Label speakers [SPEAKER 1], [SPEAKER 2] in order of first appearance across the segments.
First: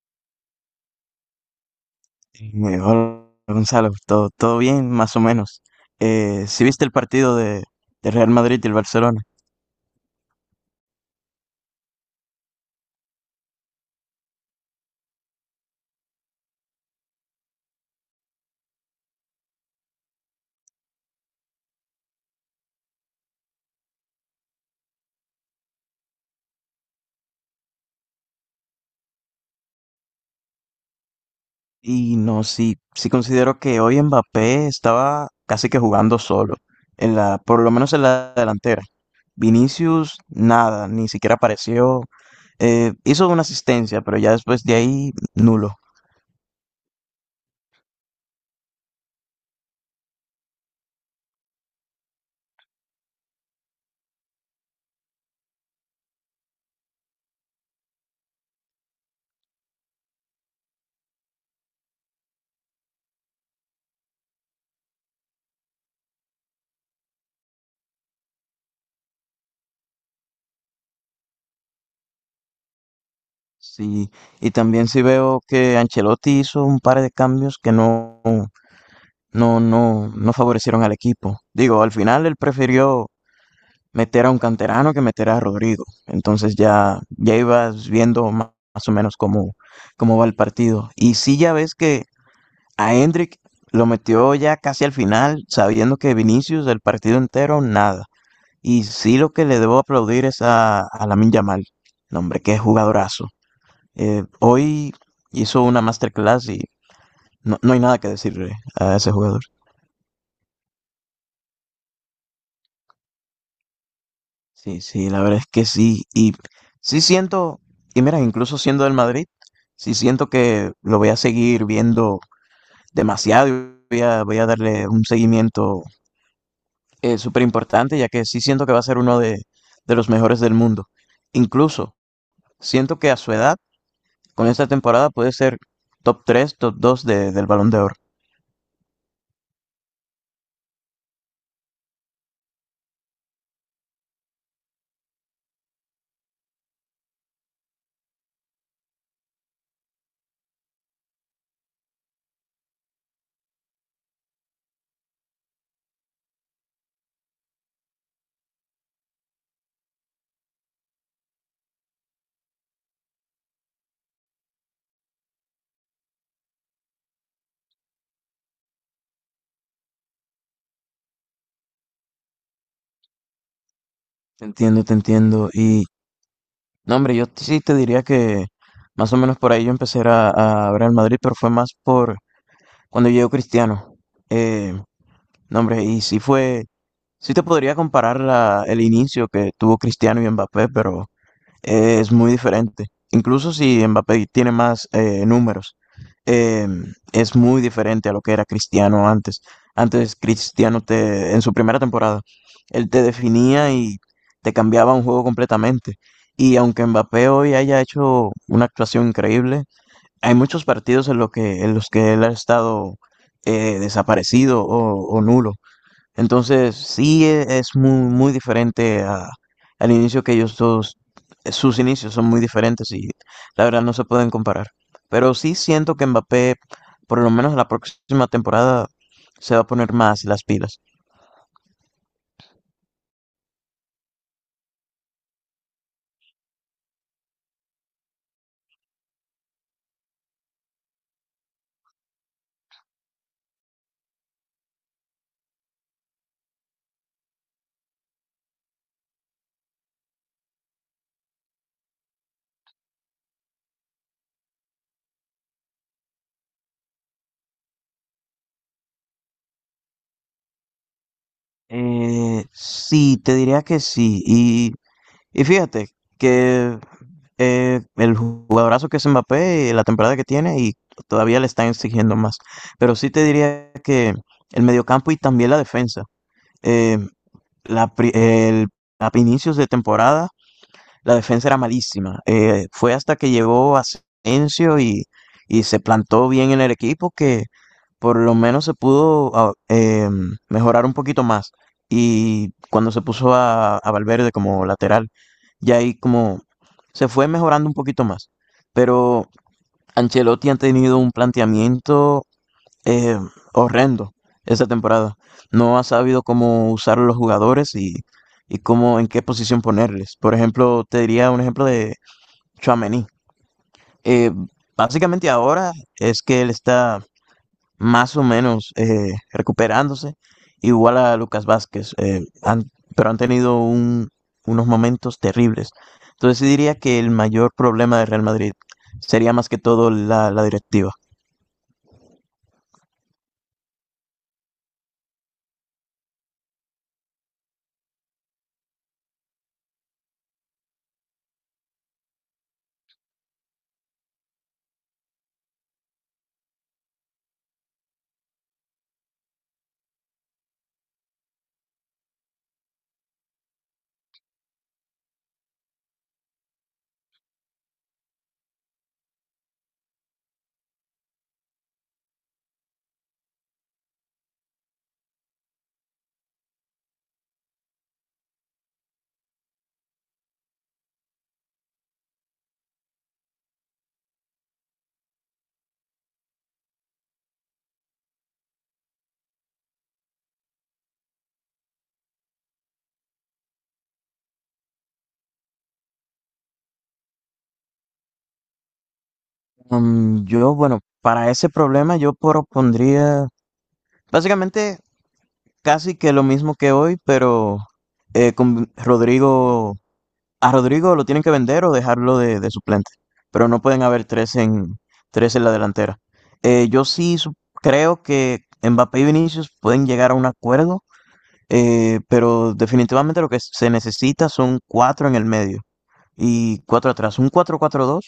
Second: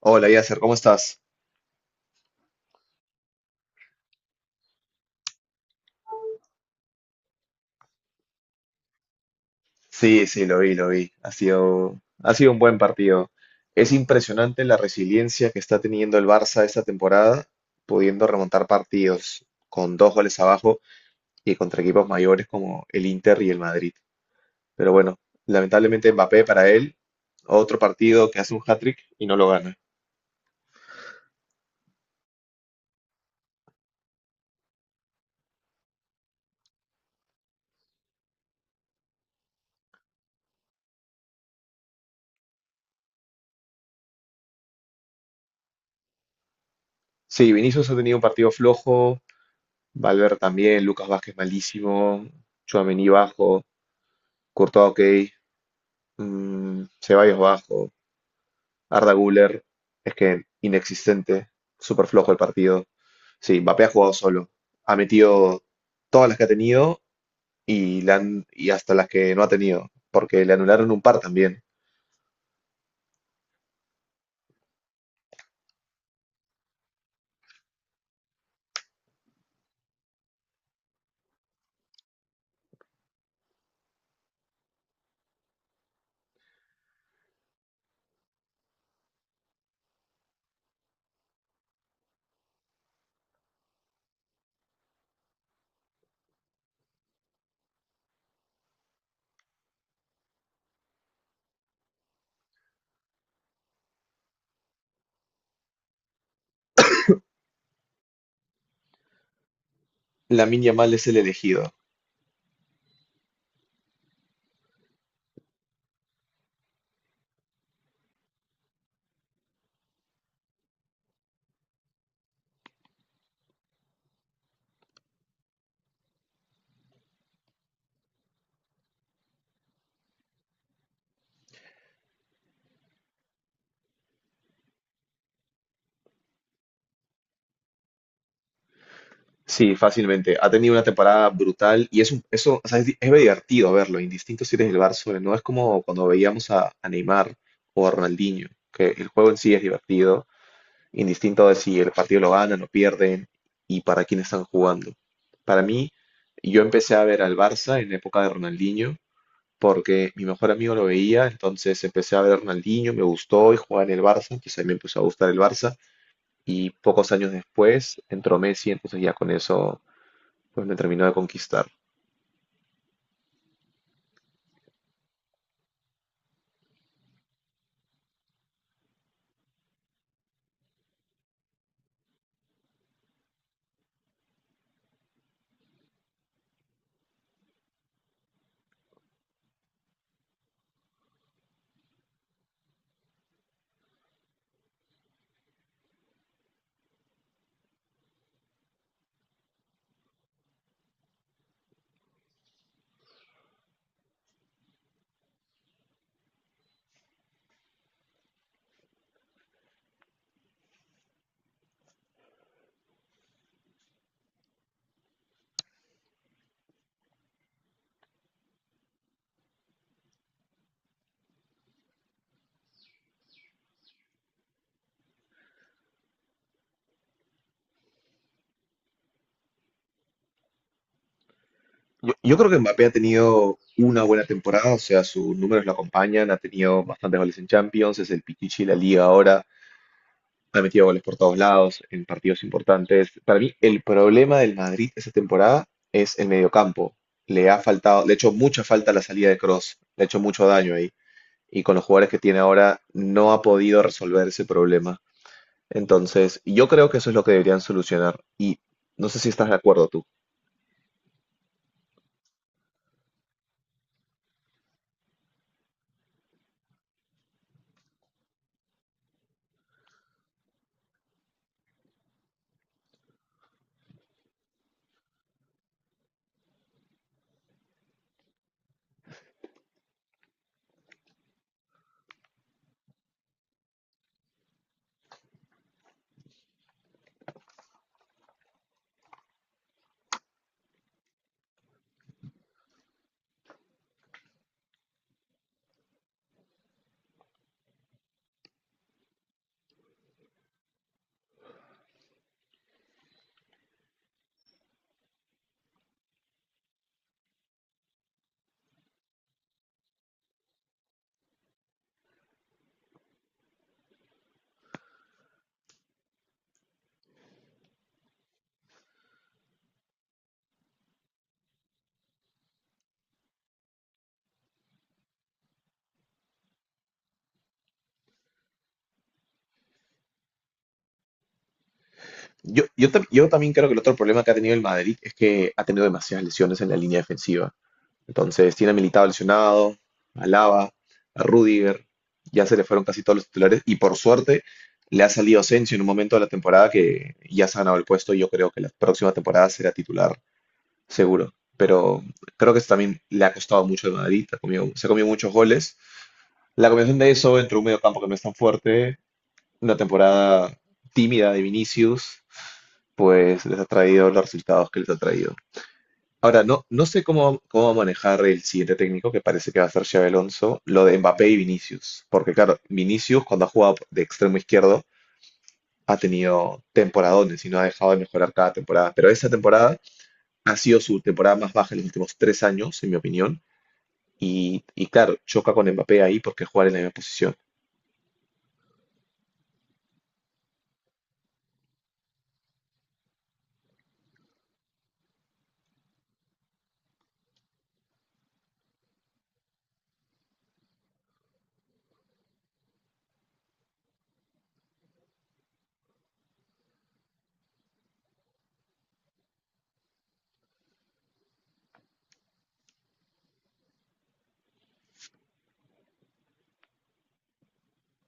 [SPEAKER 1] Hola, Yasser, ¿cómo estás?
[SPEAKER 2] Hola Gonzalo, todo bien, más o menos. Sí, ¿viste el partido de Real Madrid y el Barcelona?
[SPEAKER 1] Sí, sí, lo vi, lo vi. Ha sido un buen partido. Es impresionante la resiliencia que está teniendo el Barça esta temporada, pudiendo remontar partidos con dos goles abajo y contra equipos mayores como el Inter y el Madrid. Pero bueno, lamentablemente Mbappé para él, otro partido que hace un hat-trick y no lo gana.
[SPEAKER 2] Y no, sí, sí considero que hoy Mbappé estaba casi que jugando solo, por lo menos en la delantera. Vinicius, nada, ni siquiera apareció. Hizo una asistencia, pero ya después de ahí, nulo.
[SPEAKER 1] Sí, Vinicius ha tenido un partido flojo, Valverde también, Lucas Vázquez malísimo, Tchouaméni bajo, Courtois ok, Ceballos bajo. Arda Güler es que inexistente, súper flojo el partido. Sí, Mbappé ha jugado solo. Ha metido todas las que ha tenido y, y hasta las que no ha tenido, porque le anularon un par también.
[SPEAKER 2] Sí, y también sí veo que Ancelotti hizo un par de cambios que no favorecieron al equipo. Digo, al final él prefirió meter a un canterano que meter a Rodrigo. Entonces ya ibas viendo más o menos cómo va el partido. Y sí ya ves que a Hendrick lo metió ya casi al final, sabiendo que Vinicius el partido entero, nada. Y sí lo que le debo aplaudir es a Lamin Yamal. No, hombre, qué jugadorazo. Hoy hizo una masterclass y no hay nada que decirle a ese jugador.
[SPEAKER 1] Lamine Yamal es el elegido.
[SPEAKER 2] Sí, sí, la verdad es que sí. Y sí siento, y mira, incluso siendo del Madrid, sí siento que lo voy a seguir viendo demasiado. Y voy a darle un seguimiento súper importante, ya que sí siento que va a ser uno de los mejores del mundo. Incluso siento que a su edad, con esta temporada, puede ser top 3, top 2 del Balón de Oro.
[SPEAKER 1] Sí, fácilmente. Ha tenido una temporada brutal y es un, eso, o sea, es divertido verlo, indistinto si eres del Barça, o no es como cuando veíamos a Neymar o a Ronaldinho, que el juego en sí es divertido indistinto de si el partido lo ganan o pierden y para quién están jugando. Para mí, yo empecé a ver al Barça en la época de Ronaldinho porque mi mejor amigo lo veía, entonces empecé a ver a Ronaldinho, me gustó y jugaba en el Barça, entonces a mí me empezó a gustar el Barça y pocos años después entró Messi, entonces ya con eso pues me terminó de conquistar.
[SPEAKER 2] Te entiendo, te entiendo. Y no, hombre, yo sí te diría que más o menos por ahí yo empecé a ver al Madrid, pero fue más por cuando llegó Cristiano. Eh, no, hombre, y sí te podría comparar el inicio que tuvo Cristiano y Mbappé, pero es muy diferente. Incluso si Mbappé tiene más números, eh, es muy diferente a lo que era Cristiano antes. Antes Cristiano en su primera temporada, él te definía y te cambiaba un juego completamente. Y aunque Mbappé hoy haya hecho una actuación increíble, hay muchos partidos en los que él ha estado desaparecido o nulo. Entonces, sí es muy, muy diferente al inicio que ellos dos, sus inicios son muy diferentes y la verdad no se pueden comparar. Pero sí siento que Mbappé, por lo menos la próxima temporada, se va a poner más las pilas.
[SPEAKER 1] Yo creo que Mbappé ha tenido una buena temporada, o sea, sus números lo acompañan, ha tenido bastantes goles en Champions, es el pichichi de la liga ahora. Ha metido goles por todos lados, en partidos importantes. Para mí, el problema del Madrid esta temporada es el mediocampo. Le ha faltado, le ha hecho mucha falta la salida de Cross, le ha hecho mucho daño ahí. Y con los jugadores que tiene ahora, no ha podido resolver ese problema. Entonces, yo creo que eso es lo que deberían solucionar. Y no sé si estás de acuerdo tú.
[SPEAKER 2] Sí, te diría que sí. Y fíjate que el jugadorazo que es Mbappé, la temporada que tiene y todavía le están exigiendo más. Pero sí te diría que el mediocampo y también la defensa. eh, la, pri- el, a inicios de temporada la defensa era malísima. Fue hasta que llegó Asensio y se plantó bien en el equipo que por lo menos se pudo mejorar un poquito más. Y cuando se puso a Valverde como lateral, ya ahí como se fue mejorando un poquito más. Pero Ancelotti ha tenido un planteamiento eh, horrendo esta temporada. No ha sabido cómo usar a los jugadores y en qué posición ponerles. Por ejemplo, te diría un ejemplo de Tchouaméni. Eh, Básicamente ahora es que él está más o menos recuperándose, igual a Lucas Vázquez, pero han tenido unos momentos terribles. Entonces sí diría que el mayor problema de Real Madrid sería más que todo la directiva.
[SPEAKER 1] Yo también creo que el otro problema que ha tenido el Madrid es que ha tenido demasiadas lesiones en la línea defensiva. Entonces tiene a Militao lesionado, a Alaba, a Rudiger, ya se le fueron casi todos los titulares y por suerte le ha salido Asensio en un momento de la temporada que ya se ha ganado el puesto y yo creo que la próxima temporada será titular seguro. Pero creo que eso también le ha costado mucho de Madrid, se ha comido muchos goles. La combinación de eso entre un medio campo que no es tan fuerte, una temporada tímida de Vinicius, pues les ha traído los resultados que les ha traído. Ahora, no sé cómo, cómo va a manejar el siguiente técnico, que parece que va a ser Xabi Alonso, lo de Mbappé y Vinicius. Porque claro, Vinicius cuando ha jugado de extremo izquierdo ha tenido temporadones y no ha dejado de mejorar cada temporada. Pero esa temporada ha sido su temporada más baja en los últimos tres años, en mi opinión. Y claro, choca con Mbappé ahí porque jugar en la misma posición.
[SPEAKER 2] Bueno, para ese problema yo propondría básicamente casi que lo mismo que hoy, pero con Rodrigo, a Rodrigo lo tienen que vender o dejarlo de suplente, pero no pueden haber tres en la delantera. Yo sí creo que Mbappé y Vinicius pueden llegar a un acuerdo, pero definitivamente lo que se necesita son cuatro en el medio y cuatro atrás, un 4-4-2.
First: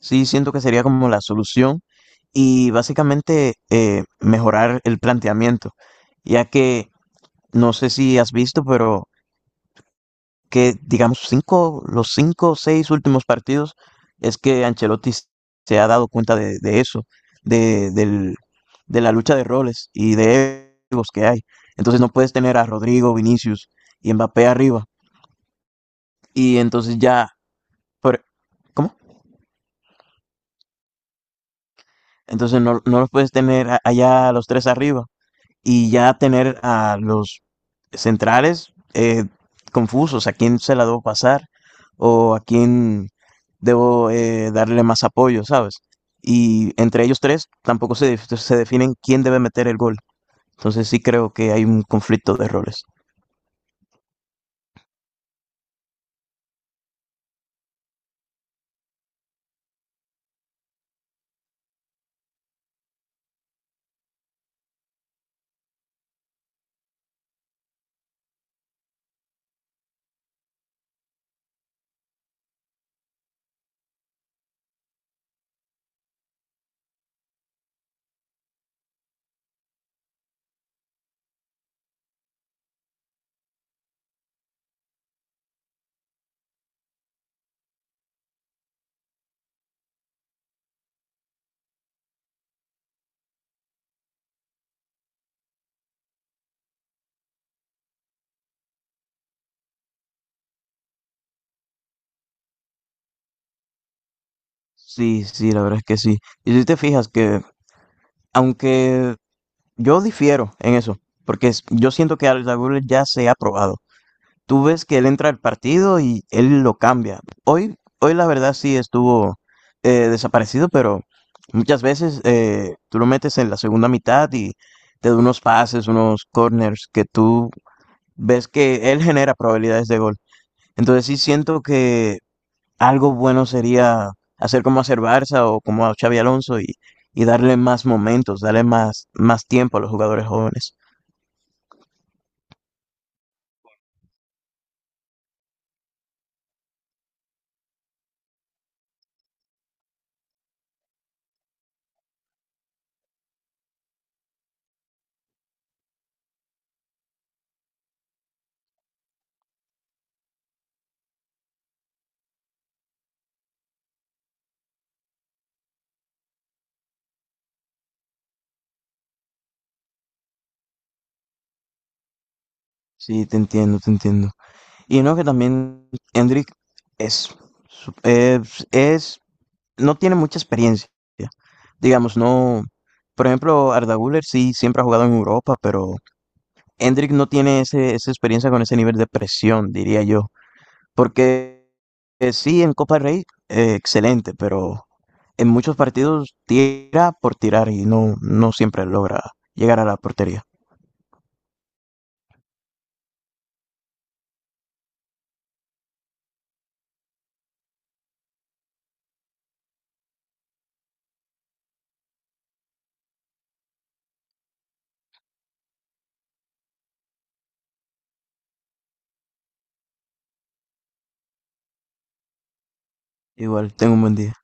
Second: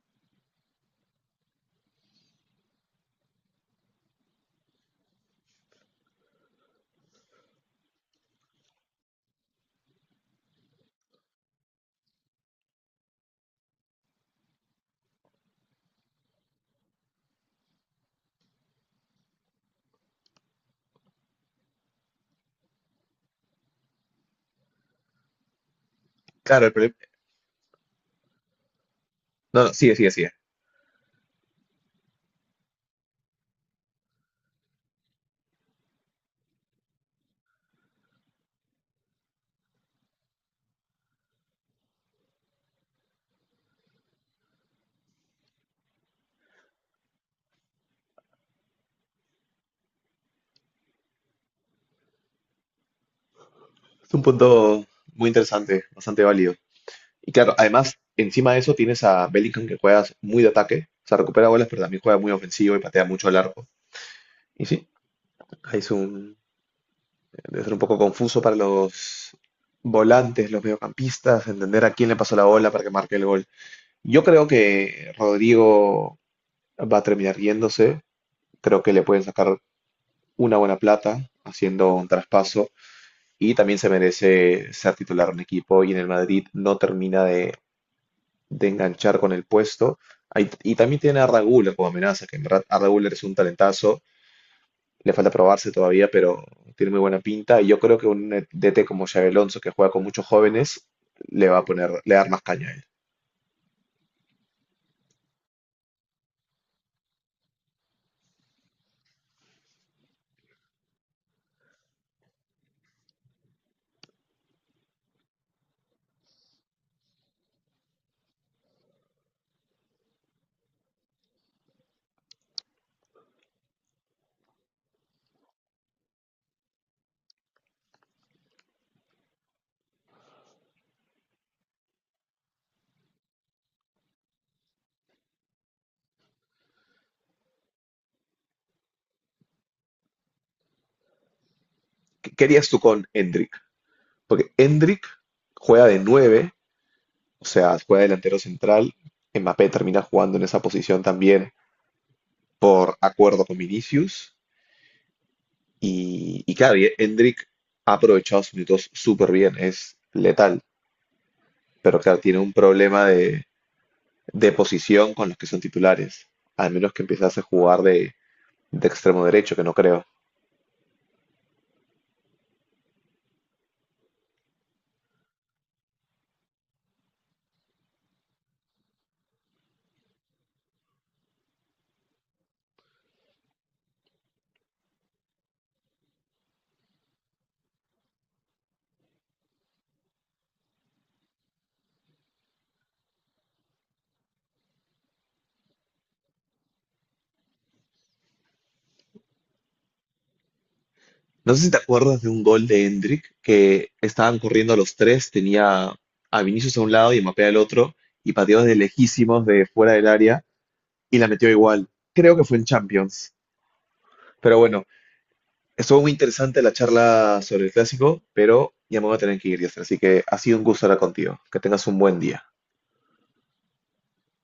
[SPEAKER 2] Sí, siento que sería como la solución y básicamente mejorar el planteamiento, ya que no sé si has visto, pero que digamos los cinco o seis últimos partidos es que Ancelotti se ha dado cuenta de eso, de, del- de la lucha de roles y de egos que hay. Entonces no puedes tener a Rodrigo, Vinicius y Mbappé arriba y
[SPEAKER 1] Claro, el problema.
[SPEAKER 2] entonces ya, por- ¿cómo?
[SPEAKER 1] No, no, sigue, sigue, sigue.
[SPEAKER 2] Entonces no los puedes tener allá a los tres arriba y ya tener a los centrales confusos, a quién se la debo pasar o a quién debo darle más apoyo, ¿sabes? Y entre ellos tres tampoco se definen quién debe meter el gol. Entonces sí creo que hay un conflicto de roles.
[SPEAKER 1] Es un punto muy interesante, bastante válido. Y claro, además, encima de eso tienes a Bellingham que juega muy de ataque, o sea, recupera bolas, pero también juega muy ofensivo y patea mucho largo. Y sí, ahí es un, debe ser un poco confuso para los volantes, los mediocampistas, entender a quién le pasó la bola para que marque el gol. Yo creo que Rodrigo va a terminar yéndose, creo que le pueden sacar una buena plata haciendo un traspaso y también se merece ser titular en un equipo y en el Madrid no termina de enganchar con el puesto. Y también tiene a Raguler como amenaza, que en verdad Arda Güler es un talentazo, le falta probarse todavía, pero tiene muy buena pinta. Y yo creo que un DT como Xabi Alonso, que juega con muchos jóvenes, le va a poner, le va a dar más caña a él.
[SPEAKER 2] Sí, sí, la verdad es que sí. Y si te fijas que aunque Yo difiero en eso, porque yo siento que Alex Lagunes ya se ha probado. Tú ves que él entra al partido y él lo cambia. Hoy la verdad sí estuvo desaparecido, pero muchas veces tú lo metes en la segunda mitad y te da unos pases, unos corners que tú ves que él genera probabilidades de gol. Entonces sí siento que algo bueno sería hacer como hacer Barça o como a Xavi Alonso y darle más momentos, darle más tiempo a los jugadores jóvenes.
[SPEAKER 1] ¿Qué querías tú con Endrick? Porque Endrick juega de nueve, o sea, juega delantero central. Mbappé termina jugando en esa posición también por acuerdo con Vinicius. Y claro, y Endrick ha aprovechado sus minutos súper bien, es letal. Pero claro, tiene un problema de posición con los que son titulares. Al menos que empezase a jugar de extremo derecho, que no creo.
[SPEAKER 2] Sí, te entiendo, te entiendo. Y no que también Hendrik es, su- es- no tiene mucha experiencia. Digamos, no. Por ejemplo, Arda Güler sí siempre ha jugado en Europa, pero Hendrik no tiene esa experiencia con ese nivel de presión, diría yo. Porque sí, en Copa del Rey, excelente, pero en muchos partidos tira por tirar y no siempre logra llegar a la portería.
[SPEAKER 1] No sé si te acuerdas de un gol de Endrick que estaban corriendo los tres, tenía a Vinicius a un lado y a Mbappé al otro, y pateó de lejísimos de fuera del área y la metió igual. Creo que fue en Champions. Pero bueno, estuvo muy interesante la charla sobre el clásico, pero ya me voy a tener que ir, Yasser, así que ha sido un gusto hablar contigo. Que tengas un buen día.
[SPEAKER 2] Igual, tengo un buen día.